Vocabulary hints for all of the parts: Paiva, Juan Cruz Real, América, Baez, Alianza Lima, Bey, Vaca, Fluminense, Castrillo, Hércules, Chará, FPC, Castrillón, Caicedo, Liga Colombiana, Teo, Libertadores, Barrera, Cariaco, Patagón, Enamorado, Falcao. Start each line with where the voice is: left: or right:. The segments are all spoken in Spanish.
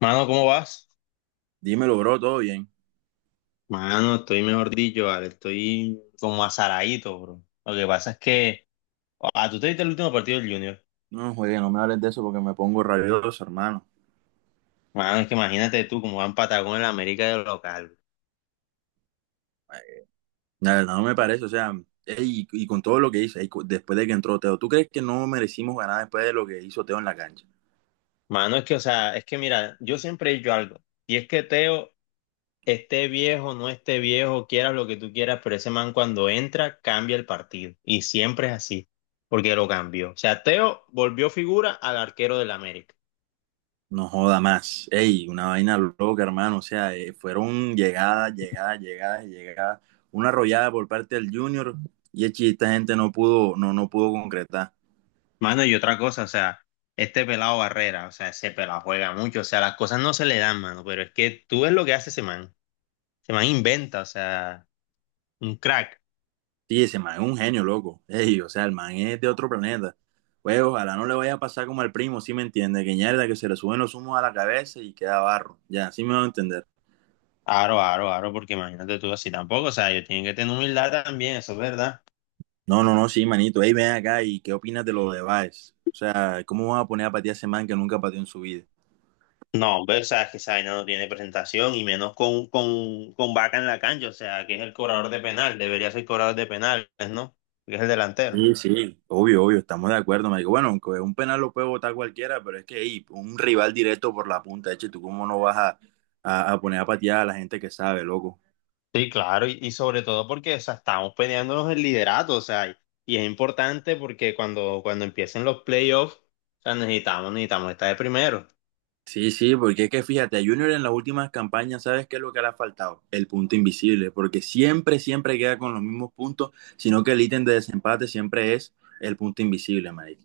left: Mano, ¿cómo vas?
right: Dímelo, bro, todo bien.
left: Mano, estoy mejor dicho, vale, estoy como azaradito, bro. Lo que pasa es que, ah, tú te viste el último partido del Junior.
right: No, juegue, no me hables de eso porque me pongo rabioso, hermano.
left: Mano, es que imagínate tú cómo van Patagón en la América de local.
right: Nada, no me parece, o sea, ey, y con todo lo que hice, ey, después de que entró Teo, ¿tú crees que no merecimos ganar después de lo que hizo Teo en la cancha?
left: Mano, es que, o sea, es que mira, yo siempre he dicho algo, y es que Teo, esté viejo, no esté viejo, quieras lo que tú quieras, pero ese man cuando entra, cambia el partido. Y siempre es así, porque lo cambió. O sea, Teo volvió figura al arquero del América.
right: No joda más. Ey, una vaina loca, hermano. O sea, fueron llegadas, llegadas, llegadas, y llegadas. Una arrollada por parte del Junior y echi, esta gente no pudo concretar.
left: Mano, y otra cosa, o sea, este pelado Barrera, o sea, ese pelado juega mucho, o sea, las cosas no se le dan, mano, pero es que tú ves lo que hace ese man. Ese man inventa, o sea, un crack.
right: Sí, ese man es un genio, loco. Ey, o sea, el man es de otro planeta. Pues ojalá no le vaya a pasar como al primo, ¿sí me entiende? Que ñerda, que se le suben los humos a la cabeza y queda barro. Ya, sí me va a entender.
left: Aro, aro, aro, porque imagínate tú así tampoco, o sea, ellos tienen que tener humildad también, eso es verdad.
right: No, no, no, sí, manito. Ey, ven acá y ¿qué opinas de lo de Baez? O sea, ¿cómo van a poner a patear a ese man que nunca pateó en su vida?
left: No, hombre, o sea, es que esa vaina no tiene presentación y menos con, con Vaca en la cancha, o sea, que es el cobrador de penal, debería ser cobrador de penales, ¿no? Porque es el delantero.
right: Sí, sí, obvio, obvio, estamos de acuerdo, marico. Bueno, aunque un penal lo puede botar cualquiera, pero es que ey, un rival directo por la punta, eche, ¿tú cómo no vas a poner a patear a la gente que sabe, loco?
left: Sí, claro, y sobre todo porque, o sea, estamos peleándonos el liderato, o sea, y es importante porque cuando empiecen los playoffs, o sea, necesitamos, necesitamos estar de primero.
right: Sí, sí, porque es que fíjate, a Junior en las últimas campañas, ¿sabes qué es lo que le ha faltado? El punto invisible, porque siempre, siempre queda con los mismos puntos, sino que el ítem de desempate siempre es el punto invisible, marica.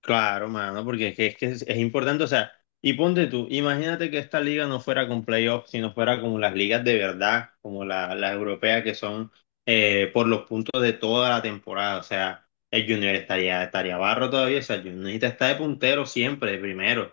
left: Claro, mano, porque es que es importante, o sea, y ponte tú, imagínate que esta liga no fuera con playoffs, sino fuera como las ligas de verdad, como las europeas que son por los puntos de toda la temporada, o sea, el Junior estaría barro todavía, o sea, el Junior necesita estar de puntero siempre, de primero.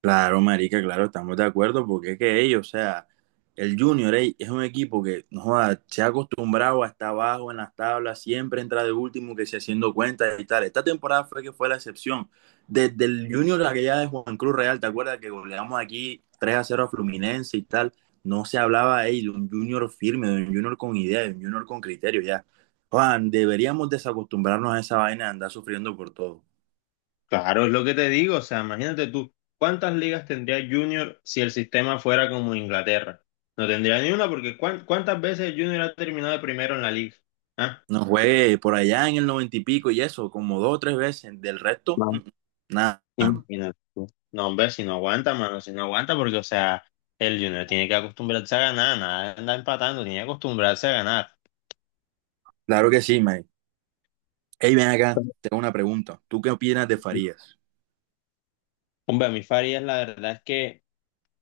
right: Claro, marica, claro, estamos de acuerdo, porque es que ellos, o sea, el Junior ey, es un equipo que no joda, se ha acostumbrado a estar abajo en las tablas, siempre entra de último, que se haciendo cuentas y tal. Esta temporada fue que fue la excepción. Desde el Junior, la que ya de Juan Cruz Real, ¿te acuerdas que goleamos aquí 3-0 a Fluminense y tal? No se hablaba ey, de un Junior firme, de un Junior con idea, de un Junior con criterio, ya. Juan, deberíamos desacostumbrarnos a esa vaina de andar sufriendo por todo.
left: Claro, es lo que te digo, o sea, imagínate tú, ¿cuántas ligas tendría Junior si el sistema fuera como Inglaterra? No tendría ni una porque ¿cuántas veces Junior ha terminado de primero en la liga? ¿Ah?
right: No juegue por allá en el noventa y pico y eso, como dos o tres veces. Del resto,
left: No.
right: nada.
left: Imagínate tú. No, hombre, si no aguanta, mano, si no aguanta porque, o sea, el Junior tiene que acostumbrarse a ganar, nada, de andar empatando, tiene que acostumbrarse a ganar.
right: Claro que sí, man. Hey, ven acá, tengo una pregunta. ¿Tú qué opinas de Farías?
left: Hombre, a mí Farías, la verdad es que,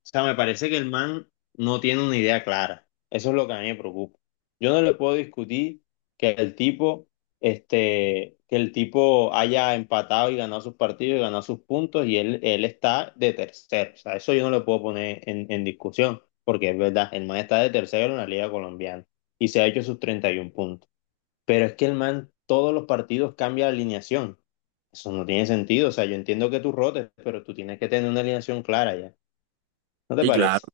left: o sea, me parece que el man no tiene una idea clara. Eso es lo que a mí me preocupa. Yo no le puedo discutir que el tipo, que el tipo haya empatado y ganado sus partidos y ganado sus puntos y él está de tercero. O sea, eso yo no le puedo poner en discusión, porque es verdad, el man está de tercero en la Liga Colombiana y se ha hecho sus 31 puntos. Pero es que el man todos los partidos cambia la alineación. Eso no tiene sentido. O sea, yo entiendo que tú rotes, pero tú tienes que tener una alineación clara ya. ¿No te
right: Y claro.
left: parece?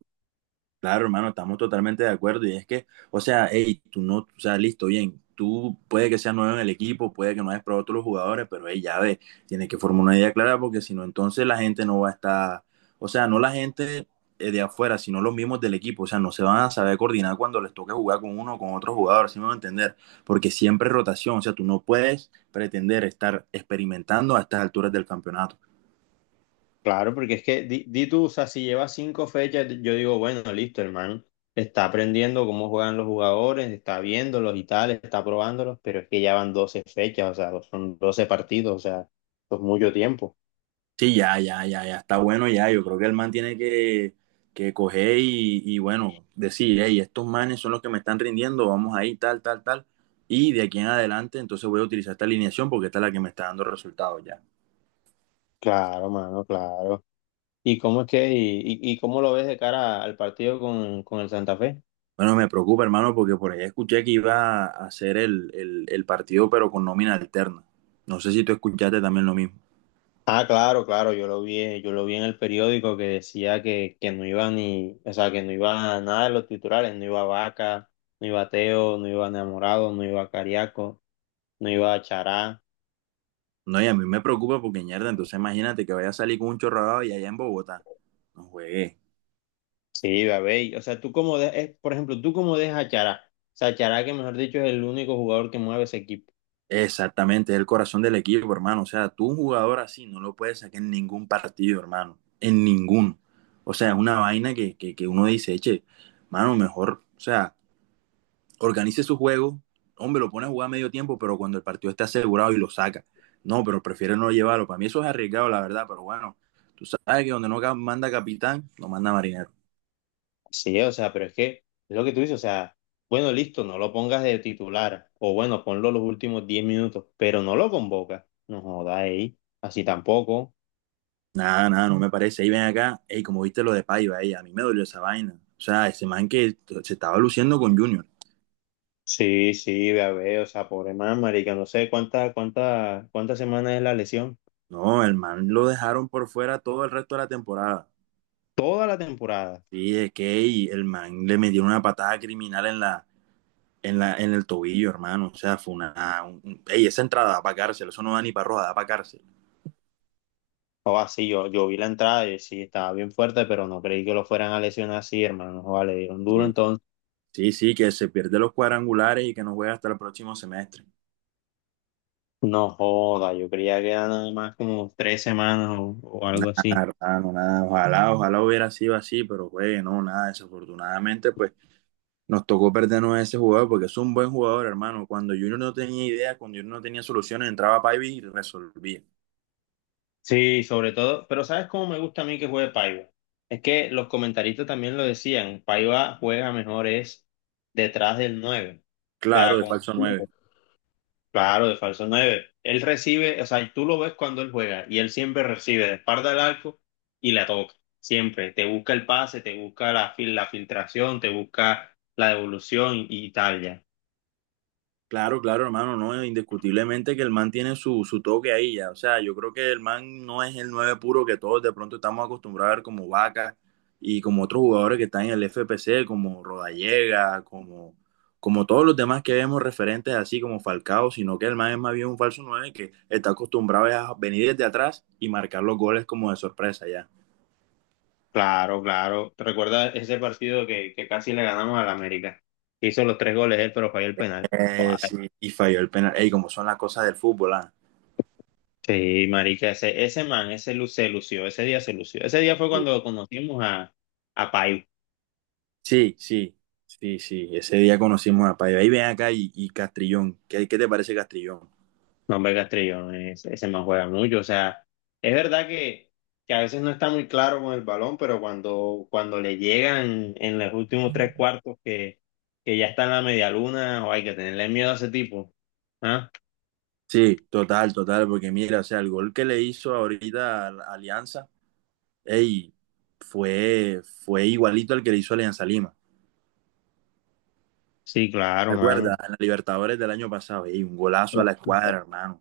right: Claro, hermano, estamos totalmente de acuerdo. Y es que, o sea, hey, tú no, o sea, listo, bien. Tú puede que seas nuevo en el equipo, puede que no hayas probado a todos los jugadores, pero hey, ya ves, tienes que formar una idea clara porque si no, entonces la gente no va a estar, o sea, no la gente de afuera, sino los mismos del equipo. O sea, no se van a saber coordinar cuando les toque jugar con uno o con otro jugador, ¿si me van a entender? Porque siempre es rotación, o sea, tú no puedes pretender estar experimentando a estas alturas del campeonato.
left: Claro, porque es que di, di tú, o sea, si lleva cinco fechas, yo digo, bueno, listo, hermano, está aprendiendo cómo juegan los jugadores, está viéndolos y tal, está probándolos, pero es que ya van 12 fechas, o sea, son 12 partidos, o sea, es mucho tiempo.
right: Sí, ya, ya, ya, ya está bueno ya. Yo creo que el man tiene que coger bueno, decir, hey, estos manes son los que me están rindiendo, vamos ahí, tal, tal, tal. Y de aquí en adelante, entonces voy a utilizar esta alineación porque esta es la que me está dando resultados ya.
left: Claro, mano, claro. ¿Y cómo es que, y cómo lo ves de cara al partido con el Santa Fe?
right: Bueno, me preocupa, hermano, porque por ahí escuché que iba a hacer el partido, pero con nómina alterna. No sé si tú escuchaste también lo mismo.
left: Ah, claro, claro, yo lo vi en el periódico que decía que no iba ni, o sea, que no iba nada de los titulares, no iba Vaca, no iba Teo, no iba Enamorado, no iba Cariaco, no iba Chará,
right: No, y a mí me preocupa porque, mierda, entonces imagínate que vaya a salir con un chorradado y allá en Bogotá. No juegues.
left: sí iba Bey, o sea, tú como por ejemplo, tú como dejas a Chará, o sea, Chará que mejor dicho es el único jugador que mueve ese equipo,
right: Exactamente, es el corazón del equipo, hermano. O sea, tú un jugador así no lo puedes sacar en ningún partido, hermano. En ninguno. O sea, es una vaina que uno dice, eche, mano, mejor, o sea, organice su juego. Hombre, lo pone a jugar a medio tiempo, pero cuando el partido está asegurado y lo saca. No, pero prefiere no llevarlo. Para mí eso es arriesgado, la verdad, pero bueno, tú sabes que donde no manda capitán, no manda marinero.
left: sí, o sea, pero es que es lo que tú dices, o sea, bueno, listo, no lo pongas de titular, o bueno, ponlo los últimos 10 minutos, pero no lo convocas, no jodas ahí, así tampoco.
right: Nada, nada, no me parece. Ahí ven acá, ey, como viste lo de Paiva, ey, a mí me dolió esa vaina. O sea, ese man que se estaba luciendo con Junior.
left: Sí, sí, ve a ver, o sea, pobre man, marica, no sé cuántas semanas es la lesión.
right: No, el man lo dejaron por fuera todo el resto de la temporada.
left: Toda la temporada.
right: Sí, es que y el man le metió una patada criminal en en el tobillo, hermano. O sea, fue ey, esa entrada da para cárcel, eso no da ni para roja, da para cárcel.
left: O así, yo vi la entrada y sí, estaba bien fuerte, pero no creí que lo fueran a lesionar así, hermano. Joda, le dieron duro,
right: Sí,
left: entonces,
right: sí, sí, que se pierde los cuadrangulares y que no juega hasta el próximo semestre.
left: no joda, yo creía que eran nada más como 3 semanas o algo
right: Ah,
left: así.
right: hermano, nada, ojalá, ojalá hubiera sido así, pero juegue, no, nada, desafortunadamente, pues nos tocó perdernos a ese jugador porque es un buen jugador, hermano. Cuando Junior no tenía ideas, cuando Junior no tenía soluciones, entraba Paiva y resolvía.
left: Sí, sobre todo, pero ¿sabes cómo me gusta a mí que juegue Paiva? Es que los comentaristas también lo decían, Paiva juega mejor es detrás del nueve. O sea,
right: Claro, de
left: como
right: falso nueve.
left: claro, de falso 9. Él recibe, o sea, tú lo ves cuando él juega y él siempre recibe de espalda al arco y la toca. Siempre. Te busca el pase, te busca la filtración, te busca la devolución y tal ya.
right: Claro, claro, hermano, no, indiscutiblemente que el man tiene su, su toque ahí ya. O sea, yo creo que el man no es el nueve puro que todos de pronto estamos acostumbrados a ver como Vaca y como otros jugadores que están en el FPC, como Rodallega, como, como todos los demás que vemos referentes así como Falcao, sino que el man es más bien un falso nueve que está acostumbrado a venir desde atrás y marcar los goles como de sorpresa ya.
left: Claro, claro. ¿Te recuerdas ese partido que casi le ganamos al América? Hizo los tres goles él, pero falló el penal. Guau.
right: Sí, y falló el penal. Ey, como son las cosas del fútbol, ah.
left: Sí, marica, ese man, se lució, ese día se lució. Ese día fue cuando conocimos a Paiva.
right: Sí, sí, sí, sí. Ese día conocimos a Paiva. Ahí ven acá y Castrillón. ¿Qué, qué te parece Castrillón?
left: No, hombre, Castrillo, ese man juega mucho. O sea, es verdad que a veces no está muy claro con el balón, pero cuando le llegan en los últimos tres cuartos que ya está en la media luna, o hay que tenerle miedo a ese tipo. ¿Ah?
right: Sí, total, total, porque mira, o sea, el gol que le hizo ahorita a la Alianza, ey, fue, fue igualito al que le hizo Alianza Lima.
left: Sí, claro,
right: ¿Te acuerdas?
left: mano.
right: En la Libertadores del año pasado, ey, un golazo a la escuadra, hermano.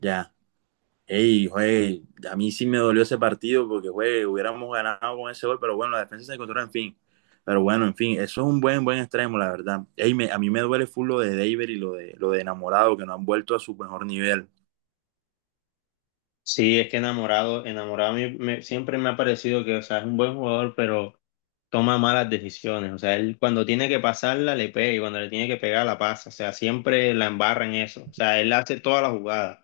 right: Ya. Ey, güey, a mí sí me dolió ese partido porque, güey, hubiéramos ganado con ese gol, pero bueno, la defensa se encontró, en fin. Pero bueno, en fin, eso es un buen, buen extremo, la verdad. Ey, a mí me duele full lo de David y lo de Enamorado, que no han vuelto a su mejor nivel.
left: Sí, es que enamorado, a mí siempre me ha parecido que, o sea, es un buen jugador, pero toma malas decisiones. O sea, él cuando tiene que pasarla, le pega y cuando le tiene que pegar, la pasa. O sea, siempre la embarra en eso. O sea, él hace toda la jugada.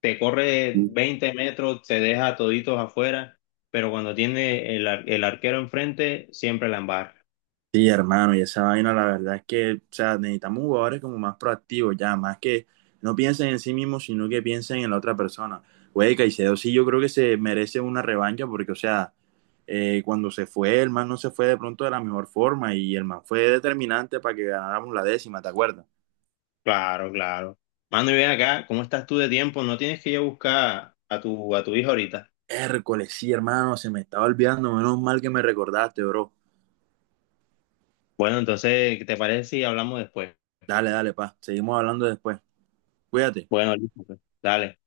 left: Te corre 20 metros, te deja toditos afuera, pero cuando tiene el arquero enfrente, siempre la embarra.
right: Sí, hermano, y esa vaina, la verdad es que, o sea, necesitamos jugadores como más proactivos, ya, más que no piensen en sí mismos, sino que piensen en la otra persona. Güey, Caicedo sí, yo creo que se merece una revancha, porque, o sea, cuando se fue, el man no se fue de pronto de la mejor forma, y el man fue determinante para que ganáramos la décima, ¿te acuerdas?
left: Claro, claro. Mando, y ven acá, ¿cómo estás tú de tiempo? ¿No tienes que ir a buscar a tu hijo ahorita?
right: Hércules, sí, hermano, se me estaba olvidando, menos mal que me recordaste, bro.
left: Bueno, entonces, ¿qué te parece si hablamos después?
right: Dale, dale, pa, seguimos hablando después. Cuídate.
left: Bueno, listo, pues. Dale.